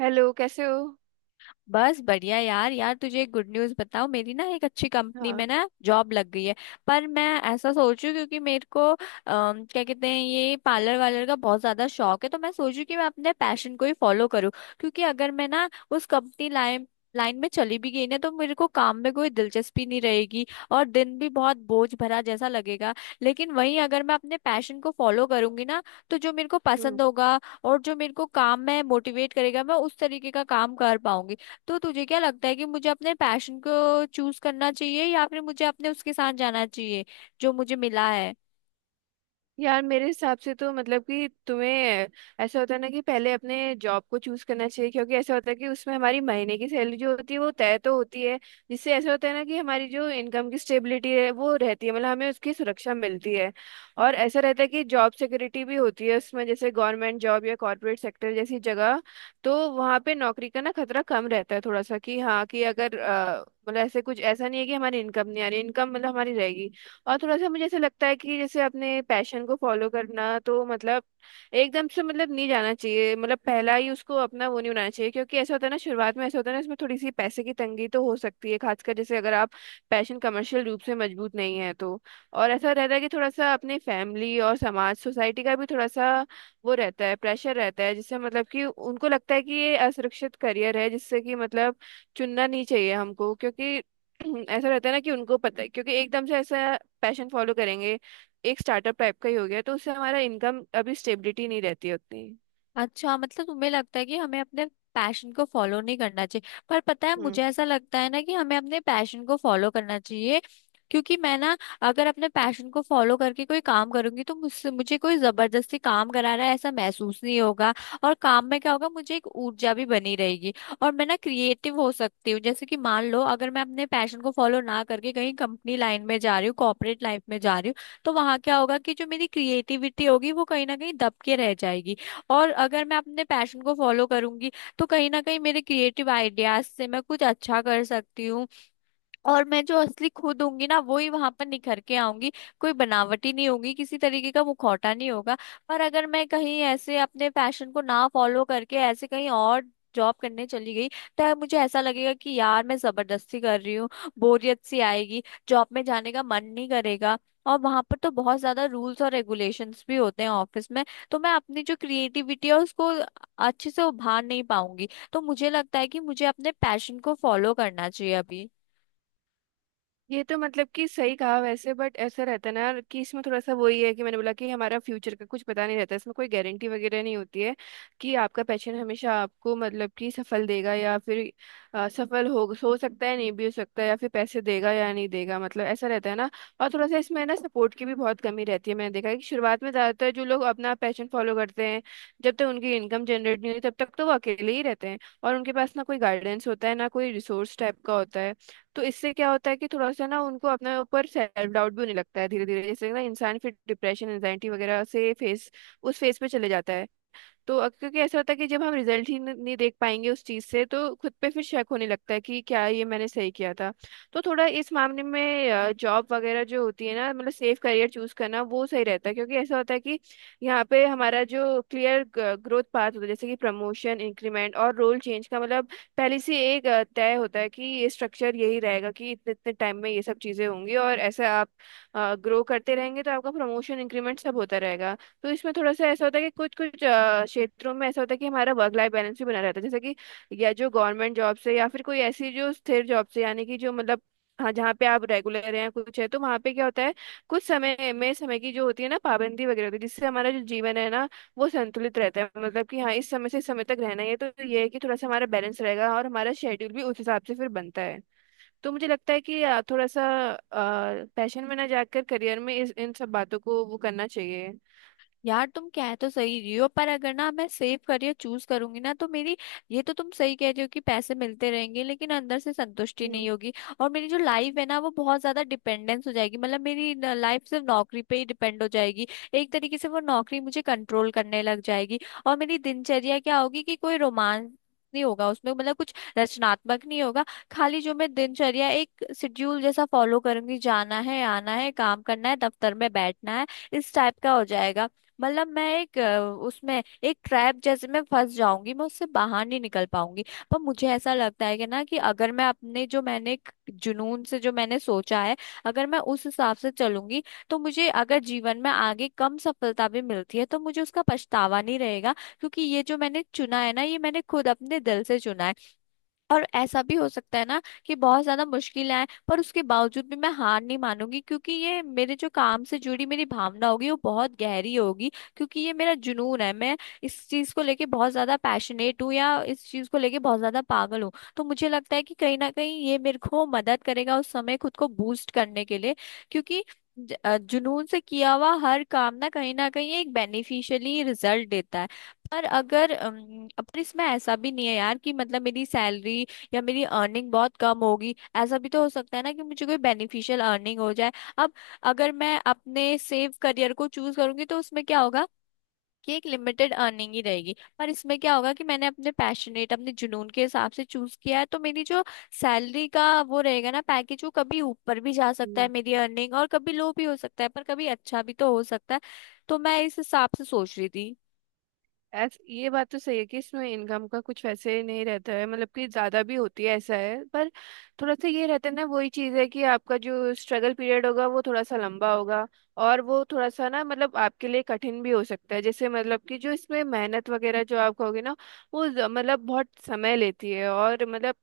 Hello, कैसे हो? बस बढ़िया यार। तुझे एक गुड न्यूज़ बताऊं, मेरी ना एक अच्छी कंपनी हाँ। में ना जॉब लग गई है। पर मैं ऐसा सोचूं क्योंकि मेरे को क्या कहते हैं ये पार्लर वालर का बहुत ज्यादा शौक है, तो मैं सोचूं कि मैं अपने पैशन को ही फॉलो करूं। क्योंकि अगर मैं ना उस कंपनी लाइन लाइन में चली भी गई ना तो मेरे को काम में कोई दिलचस्पी नहीं रहेगी और दिन भी बहुत बोझ भरा जैसा लगेगा। लेकिन वहीं अगर मैं अपने पैशन को फॉलो करूंगी ना, तो जो मेरे को हम्म। पसंद होगा और जो मेरे को काम में मोटिवेट करेगा, मैं उस तरीके का काम कर पाऊंगी। तो तुझे क्या लगता है कि मुझे अपने पैशन को चूज करना चाहिए या फिर मुझे अपने उसके साथ जाना चाहिए जो मुझे मिला है? यार, मेरे हिसाब से तो मतलब कि तुम्हें ऐसा होता है ना कि पहले अपने जॉब को चूज करना चाहिए, क्योंकि ऐसा होता है कि उसमें हमारी महीने की सैलरी जो होती है वो तय तो होती है। जिससे ऐसा होता है ना कि हमारी जो इनकम की स्टेबिलिटी है वो रहती है, मतलब हमें उसकी सुरक्षा मिलती है। और ऐसा रहता है कि जॉब सिक्योरिटी भी होती है उसमें, जैसे गवर्नमेंट जॉब या कॉरपोरेट सेक्टर जैसी जगह। तो वहाँ पे नौकरी का ना खतरा कम रहता है थोड़ा सा, कि हाँ कि अगर मतलब ऐसे कुछ ऐसा नहीं है कि हमारी इनकम नहीं आ रही, इनकम मतलब हमारी रहेगी। और थोड़ा सा मुझे ऐसा लगता है कि जैसे अपने पैशन को फॉलो करना तो मतलब एकदम से मतलब नहीं जाना चाहिए, मतलब पहला ही उसको अपना वो नहीं बनाना चाहिए। क्योंकि ऐसा होता है ना, शुरुआत में ऐसा होता है ना इसमें थोड़ी सी पैसे की तंगी तो हो सकती है, खासकर जैसे अगर आप पैशन कमर्शियल रूप से मजबूत नहीं है तो। और ऐसा रहता है कि थोड़ा सा अपने फैमिली और समाज सोसाइटी का भी थोड़ा सा वो रहता है, प्रेशर रहता है, जिससे मतलब कि उनको लगता है कि ये असुरक्षित करियर है, जिससे कि मतलब चुनना नहीं चाहिए हमको। क्योंकि ऐसा रहता है ना कि उनको पता है क्योंकि एकदम से ऐसा पैशन फॉलो करेंगे, एक स्टार्टअप टाइप का ही हो गया तो उससे हमारा इनकम अभी स्टेबिलिटी नहीं रहती है उतनी। अच्छा, मतलब तुम्हें लगता है कि हमें अपने पैशन को फॉलो नहीं करना चाहिए। पर पता है मुझे ऐसा लगता है ना कि हमें अपने पैशन को फॉलो करना चाहिए। क्योंकि मैं ना अगर अपने पैशन को फॉलो करके कोई काम करूंगी तो मुझसे मुझे कोई जबरदस्ती काम करा रहा है ऐसा महसूस नहीं होगा। और काम में क्या होगा, मुझे एक ऊर्जा भी बनी रहेगी और मैं ना क्रिएटिव हो सकती हूँ। जैसे कि मान लो अगर मैं अपने पैशन को फॉलो ना करके कहीं कंपनी लाइन में जा रही हूँ, कॉर्पोरेट लाइफ में जा रही हूँ, तो वहां क्या होगा कि जो मेरी क्रिएटिविटी होगी वो कहीं ना कहीं दब के रह जाएगी। और अगर मैं अपने पैशन को फॉलो करूंगी तो कहीं ना कहीं मेरे क्रिएटिव आइडियाज से मैं कुछ अच्छा कर सकती हूँ, और मैं जो असली खुद होंगी ना वो ही वहां पर निखर के आऊंगी। कोई बनावटी नहीं होगी, किसी तरीके का मुखौटा नहीं होगा। पर अगर मैं कहीं ऐसे अपने पैशन को ना फॉलो करके ऐसे कहीं और जॉब करने चली गई, तो मुझे ऐसा लगेगा कि यार मैं जबरदस्ती कर रही हूँ, बोरियत सी आएगी, जॉब में जाने का मन नहीं करेगा। और वहां पर तो बहुत ज्यादा रूल्स और रेगुलेशंस भी होते हैं ऑफिस में, तो मैं अपनी जो क्रिएटिविटी है उसको अच्छे से उभार नहीं पाऊंगी। तो मुझे लगता है कि मुझे अपने पैशन को फॉलो करना चाहिए अभी। ये तो मतलब कि सही कहा वैसे, बट ऐसा रहता है ना कि इसमें थोड़ा सा वही है कि मैंने बोला कि हमारा फ्यूचर का कुछ पता नहीं रहता, इसमें कोई गारंटी वगैरह नहीं होती है कि आपका पैशन हमेशा आपको मतलब कि सफल देगा या फिर सफल हो सकता है नहीं भी हो सकता है, या फिर पैसे देगा या नहीं देगा, मतलब ऐसा रहता है ना। और थोड़ा सा इसमें ना सपोर्ट की भी बहुत कमी रहती है। मैंने देखा है कि शुरुआत में ज़्यादातर जो लोग अपना पैशन फॉलो करते हैं जब तक उनकी इनकम जनरेट नहीं होती तब तक तो वो अकेले ही रहते हैं। और उनके पास ना कोई गाइडेंस होता है ना कोई रिसोर्स टाइप का होता है। तो इससे क्या होता है कि थोड़ा सा ना उनको अपने ऊपर सेल्फ डाउट भी होने लगता है धीरे धीरे, जैसे ना इंसान फिर डिप्रेशन एंजाइटी वगैरह से फेस उस फेस पे चले जाता है। तो क्योंकि ऐसा होता है कि जब हम रिजल्ट ही नहीं देख पाएंगे उस चीज से तो खुद पे फिर शक होने लगता है कि क्या ये मैंने सही किया था। तो थोड़ा इस मामले में जॉब वगैरह जो होती है ना, मतलब सेफ करियर चूज करना वो सही रहता है, क्योंकि ऐसा होता है कि यहाँ पे हमारा जो क्लियर ग्रोथ पाथ होता है जैसे कि प्रमोशन, इंक्रीमेंट और रोल चेंज का मतलब पहले से एक तय होता है कि ये स्ट्रक्चर यही रहेगा कि इतने इतने टाइम में ये सब चीजें होंगी और ऐसे आप ग्रो करते रहेंगे तो आपका प्रमोशन इंक्रीमेंट सब होता रहेगा। तो इसमें थोड़ा सा ऐसा होता है कि कुछ कुछ क्षेत्रों में ऐसा होता है कि हमारा वर्क लाइफ बैलेंस भी बना रहता है, जैसे कि या जो गवर्नमेंट जॉब से या फिर कोई ऐसी जो स्थिर जॉब से, यानी कि जो मतलब हाँ जहाँ पे आप रेगुलर हैं कुछ है तो वहाँ पे क्या होता है कुछ समय में समय की जो होती है ना पाबंदी वगैरह होती है जिससे हमारा जो जीवन है ना वो संतुलित रहता है, मतलब कि हाँ इस समय से इस समय तक रहना ही है तो ये है कि थोड़ा सा हमारा बैलेंस रहेगा और हमारा शेड्यूल भी उस हिसाब से फिर बनता है। तो मुझे लगता है कि थोड़ा सा पैशन में ना जाकर करियर में इस इन सब बातों को वो करना चाहिए। यार तुम कह तो सही रही हो, पर अगर ना मैं सेव करियर चूज करूंगी ना तो मेरी, ये तो तुम सही कह रही हो कि पैसे मिलते रहेंगे लेकिन अंदर से संतुष्टि नहीं हम्म। होगी। और मेरी जो लाइफ है ना वो बहुत ज्यादा डिपेंडेंस हो जाएगी, मतलब मेरी लाइफ सिर्फ नौकरी पे ही डिपेंड हो जाएगी। एक तरीके से वो नौकरी मुझे कंट्रोल करने लग जाएगी। और मेरी दिनचर्या क्या होगी कि कोई रोमांस नहीं होगा उसमें, मतलब कुछ रचनात्मक नहीं होगा। खाली जो मैं दिनचर्या एक शेड्यूल जैसा फॉलो करूंगी, जाना है, आना है, काम करना है, दफ्तर में बैठना है, इस टाइप का हो जाएगा। मतलब मैं एक उसमें एक ट्रैप जैसे मैं फंस जाऊंगी, मैं उससे बाहर नहीं निकल पाऊंगी। पर मुझे ऐसा लगता है कि ना कि अगर मैं अपने जो मैंने एक जुनून से जो मैंने सोचा है, अगर मैं उस हिसाब से चलूंगी, तो मुझे अगर जीवन में आगे कम सफलता भी मिलती है तो मुझे उसका पछतावा नहीं रहेगा, क्योंकि ये जो मैंने चुना है ना ये मैंने खुद अपने दिल से चुना है। और ऐसा भी हो सकता है ना कि बहुत ज्यादा मुश्किल आए, पर उसके बावजूद भी मैं हार नहीं मानूंगी, क्योंकि ये मेरे जो काम से जुड़ी मेरी भावना होगी वो बहुत गहरी होगी। क्योंकि ये मेरा जुनून है, मैं इस चीज को लेके बहुत ज्यादा पैशनेट हूँ या इस चीज को लेके बहुत ज्यादा पागल हूँ। तो मुझे लगता है कि कहीं ना कहीं ये मेरे को मदद करेगा उस समय खुद को बूस्ट करने के लिए, क्योंकि जुनून से किया हुआ हर काम ना कहीं एक बेनिफिशियली रिजल्ट देता है। पर अगर, पर इसमें ऐसा भी नहीं है यार कि मतलब मेरी सैलरी या मेरी अर्निंग बहुत कम होगी, ऐसा भी तो हो सकता है ना कि मुझे कोई बेनिफिशियल अर्निंग हो जाए। अब अगर मैं अपने सेव करियर को चूज करूंगी तो उसमें क्या होगा कि एक लिमिटेड अर्निंग ही रहेगी। पर इसमें क्या होगा कि मैंने अपने पैशनेट अपने जुनून के हिसाब से चूज किया है तो मेरी जो सैलरी का वो रहेगा ना पैकेज, वो कभी ऊपर भी जा सकता है हम्म, मेरी अर्निंग और कभी लो भी हो सकता है, पर कभी अच्छा भी तो हो सकता है। तो मैं इस हिसाब से सोच रही थी। ऐस ये बात तो सही है कि इसमें इनकम का कुछ वैसे नहीं रहता है मतलब कि ज्यादा भी होती है ऐसा है, पर थोड़ा सा ये रहता है ना वही चीज है कि आपका जो स्ट्रगल पीरियड होगा वो थोड़ा सा लंबा होगा। और वो थोड़ा सा ना मतलब आपके लिए कठिन भी हो सकता है, जैसे मतलब कि जो इसमें मेहनत वगैरह जो आप कहोगे ना वो मतलब बहुत समय लेती है और मतलब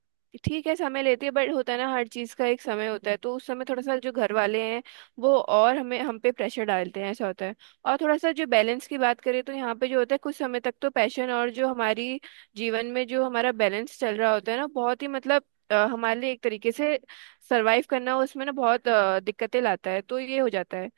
ठीक है समय लेती है, बट होता है ना हर चीज का एक समय होता है। तो उस समय थोड़ा सा जो घर वाले हैं वो और हमें हम पे प्रेशर डालते हैं, ऐसा होता है। और थोड़ा सा जो बैलेंस की बात करें तो यहाँ पे जो होता है कुछ समय तक तो पैशन और जो हमारी जीवन में जो हमारा बैलेंस चल रहा होता है ना बहुत ही मतलब हमारे लिए एक तरीके से सरवाइव करना उसमें ना बहुत दिक्कतें लाता है, तो ये हो जाता है।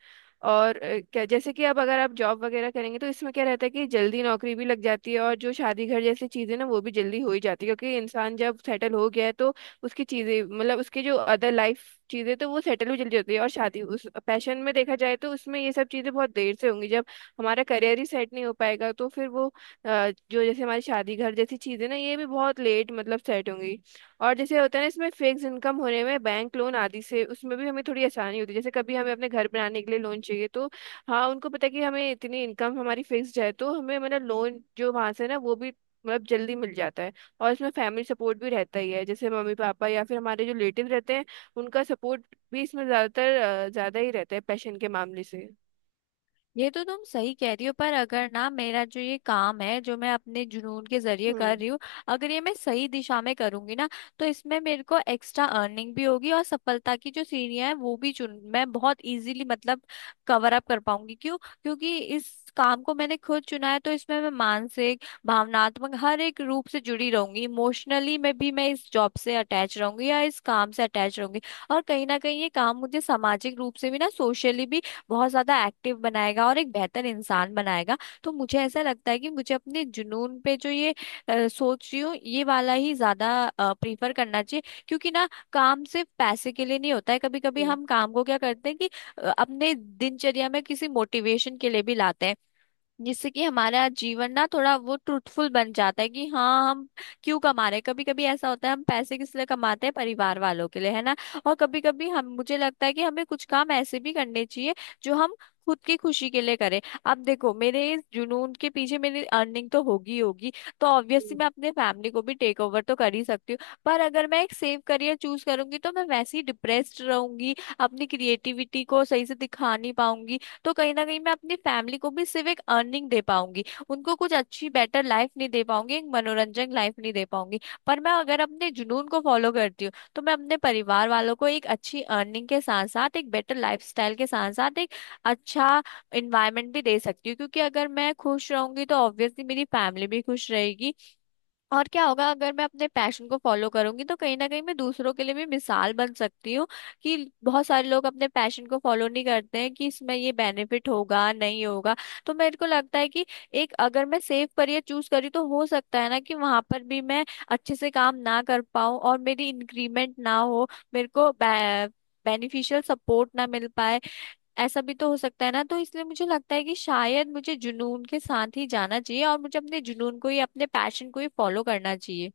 और क्या जैसे कि अब अगर आप जॉब वगैरह करेंगे तो इसमें क्या रहता है कि जल्दी नौकरी भी लग जाती है और जो शादी घर जैसी चीजें ना वो भी जल्दी हो ही जाती है, क्योंकि इंसान जब सेटल हो गया है तो उसकी चीजें मतलब उसकी जो अदर लाइफ चीजें तो वो सेटल भी जल्दी होती है। और शादी उस पैशन में देखा जाए तो उसमें ये सब चीजें बहुत देर से होंगी, जब हमारा करियर ही सेट नहीं हो पाएगा तो फिर वो जो जैसे हमारी शादी घर जैसी चीजें ना ये भी बहुत लेट मतलब सेट होंगी। और जैसे होता है ना इसमें फिक्स इनकम होने में बैंक लोन आदि से उसमें भी हमें थोड़ी आसानी होती है, जैसे कभी हमें अपने घर बनाने के लिए लोन चाहिए तो हाँ उनको पता है कि हमें इतनी इनकम हमारी फिक्स्ड है तो हमें मतलब लोन जो वहां से ना वो भी मतलब जल्दी मिल जाता है। और इसमें फैमिली सपोर्ट भी रहता ही है, जैसे मम्मी पापा या फिर हमारे जो रिलेटिव रहते हैं उनका सपोर्ट भी इसमें ज्यादातर ज्यादा ही रहता है पैशन के मामले से। ये तो तुम सही कह रही हो, पर अगर ना मेरा जो ये काम है जो मैं अपने जुनून के जरिए कर हम्म। रही हूँ, अगर ये मैं सही दिशा में करूंगी ना, तो इसमें मेरे को एक्स्ट्रा अर्निंग भी होगी और सफलता की जो सीढ़ियां हैं वो भी चुन, मैं बहुत इजीली मतलब कवर अप कर पाऊंगी। क्यों? क्योंकि इस काम को मैंने खुद चुना है, तो इसमें मैं मानसिक, भावनात्मक हर एक रूप से जुड़ी रहूंगी। इमोशनली मैं इस जॉब से अटैच रहूंगी या इस काम से अटैच रहूंगी। और कहीं ना कहीं ये काम मुझे सामाजिक रूप से भी ना, सोशली भी बहुत ज्यादा एक्टिव बनाएगा और एक बेहतर इंसान बनाएगा। तो मुझे ऐसा लगता है कि मुझे अपने जुनून पे जो ये सोच रही हूँ ये वाला ही ज्यादा प्रीफर करना चाहिए। क्योंकि ना काम सिर्फ पैसे के लिए नहीं होता है। कभी कभी हम काम को क्या करते हैं कि अपने दिनचर्या में किसी मोटिवेशन के लिए भी लाते हैं, जिससे कि हमारा जीवन ना थोड़ा वो ट्रूथफुल बन जाता है कि हाँ हम क्यों कमा रहे हैं। कभी कभी ऐसा होता है हम पैसे किस लिए कमाते हैं, परिवार वालों के लिए है ना। और कभी कभी हम मुझे लगता है कि हमें कुछ काम ऐसे भी करने चाहिए जो हम खुद की खुशी के लिए करें। अब देखो मेरे इस जुनून के पीछे मेरी अर्निंग तो होगी ही होगी, तो हम्म। ऑब्वियसली मैं अपने फैमिली को भी टेक ओवर तो कर ही सकती हूँ। पर अगर मैं एक सेफ करियर चूज करूंगी तो मैं वैसे ही डिप्रेस्ड रहूंगी, अपनी क्रिएटिविटी को सही से दिखा नहीं पाऊंगी, तो कहीं ना कहीं मैं अपनी फैमिली को भी सिर्फ एक अर्निंग दे पाऊंगी, उनको कुछ अच्छी बेटर लाइफ नहीं दे पाऊंगी, एक मनोरंजक लाइफ नहीं दे पाऊंगी। पर मैं अगर अपने जुनून को फॉलो करती हूँ तो मैं अपने परिवार वालों को एक अच्छी अर्निंग के साथ साथ एक बेटर लाइफस्टाइल के साथ साथ एक अच्छा इन्वायरमेंट भी दे सकती हूँ, क्योंकि अगर मैं खुश रहूंगी तो ऑब्वियसली मेरी फैमिली भी खुश रहेगी। और क्या होगा, अगर मैं अपने पैशन को फॉलो करूंगी तो कहीं ना कहीं मैं दूसरों के लिए भी मिसाल बन सकती हूँ कि बहुत सारे लोग अपने पैशन को फॉलो नहीं करते हैं कि इसमें ये बेनिफिट होगा, नहीं होगा। तो मेरे को लगता है कि एक अगर मैं सेफ करियर चूज करी तो हो सकता है ना कि वहां पर भी मैं अच्छे से काम ना कर पाऊँ और मेरी इंक्रीमेंट ना हो, मेरे को बेनिफिशियल सपोर्ट ना मिल पाए, ऐसा भी तो हो सकता है ना। तो इसलिए मुझे लगता है कि शायद मुझे जुनून के साथ ही जाना चाहिए और मुझे अपने जुनून को ही, अपने पैशन को ही फॉलो करना चाहिए।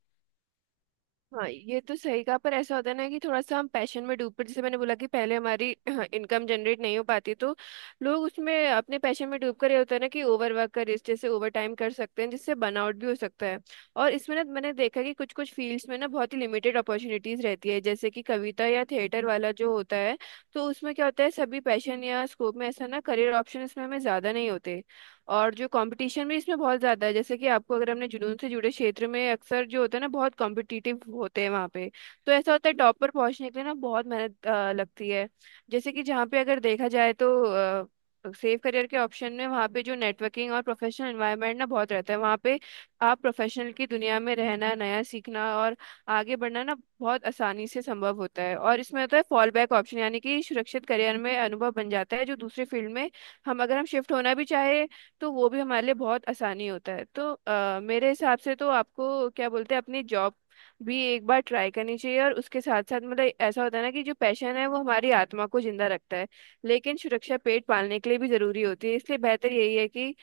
हाँ, ये तो सही कहा, पर ऐसा होता है ना कि थोड़ा सा हम पैशन में डूब पड़े, जैसे मैंने बोला कि पहले हमारी इनकम जनरेट नहीं हो पाती तो लोग उसमें अपने पैशन में डूब कर ये होता है ना कि ओवर वर्क कर इस जैसे ओवर टाइम कर सकते हैं जिससे बर्नआउट भी हो सकता है। और इसमें ना मैंने देखा कि कुछ कुछ फील्ड्स में ना बहुत ही लिमिटेड अपॉर्चुनिटीज रहती है, जैसे कि कविता या थिएटर वाला जो होता है, तो उसमें क्या होता है सभी पैशन या स्कोप में ऐसा ना करियर ऑप्शन इसमें हमें ज्यादा नहीं होते। और जो कंपटीशन भी इसमें बहुत ज़्यादा है, जैसे कि आपको अगर हमने जुनून से जुड़े क्षेत्र में अक्सर जो होता है ना बहुत कॉम्पिटिटिव होते हैं वहाँ पे, तो ऐसा होता है टॉप पर पहुँचने के लिए ना बहुत मेहनत लगती है। जैसे कि जहाँ पे अगर देखा जाए तो सेफ करियर के ऑप्शन में वहाँ पे जो नेटवर्किंग और प्रोफेशनल एनवायरनमेंट ना बहुत रहता है वहाँ पे, आप प्रोफेशनल की दुनिया में रहना, नया सीखना और आगे बढ़ना ना बहुत आसानी से संभव होता है। और इसमें होता है फॉल बैक ऑप्शन, यानी कि सुरक्षित करियर में अनुभव बन जाता है जो दूसरे फील्ड में हम अगर हम शिफ्ट होना भी चाहे तो वो भी हमारे लिए बहुत आसानी होता है। तो मेरे हिसाब से तो आपको क्या बोलते हैं, अपनी जॉब भी एक बार ट्राई करनी चाहिए और उसके साथ साथ मतलब ऐसा होता है ना कि जो पैशन है वो हमारी आत्मा को जिंदा रखता है, लेकिन सुरक्षा पेट पालने के लिए भी जरूरी होती है, इसलिए बेहतर यही है कि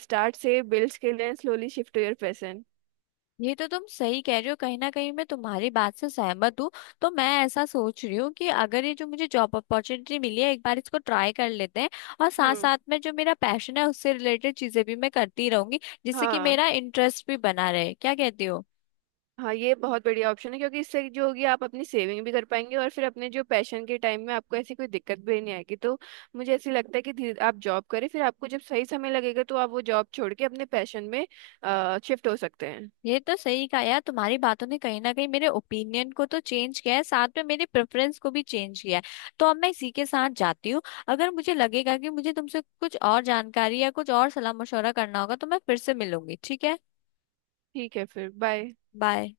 स्टार्ट से build skill and slowly shift your passion. ये तो तुम सही कह रही हो, कहीं ना कहीं मैं तुम्हारी बात से सहमत हूँ। तो मैं ऐसा सोच रही हूँ कि अगर ये जो मुझे जॉब अपॉर्चुनिटी मिली है एक बार इसको ट्राई कर लेते हैं और साथ हम्म। साथ में जो मेरा पैशन है उससे रिलेटेड चीजें भी मैं करती रहूंगी, जिससे कि हाँ। मेरा इंटरेस्ट भी बना रहे। क्या कहती हो? हाँ, ये बहुत बढ़िया ऑप्शन है, क्योंकि इससे जो होगी आप अपनी सेविंग भी कर पाएंगे और फिर अपने जो पैशन के टाइम में आपको ऐसी कोई दिक्कत भी नहीं आएगी, तो मुझे ऐसे लगता है कि धीरे आप जॉब करें फिर आपको जब सही समय लगेगा तो आप वो जॉब छोड़ के अपने पैशन में शिफ्ट हो सकते हैं। ये तो सही कहा यार, तुम्हारी बातों ने कहीं ना कहीं मेरे ओपिनियन को तो चेंज किया है, साथ में मेरी प्रेफरेंस को भी चेंज किया है। तो अब मैं इसी के साथ जाती हूँ। अगर मुझे लगेगा कि मुझे तुमसे कुछ और जानकारी या कुछ और सलाह मशवरा करना होगा तो मैं फिर से मिलूंगी। ठीक है? ठीक है, फिर बाय। बाय।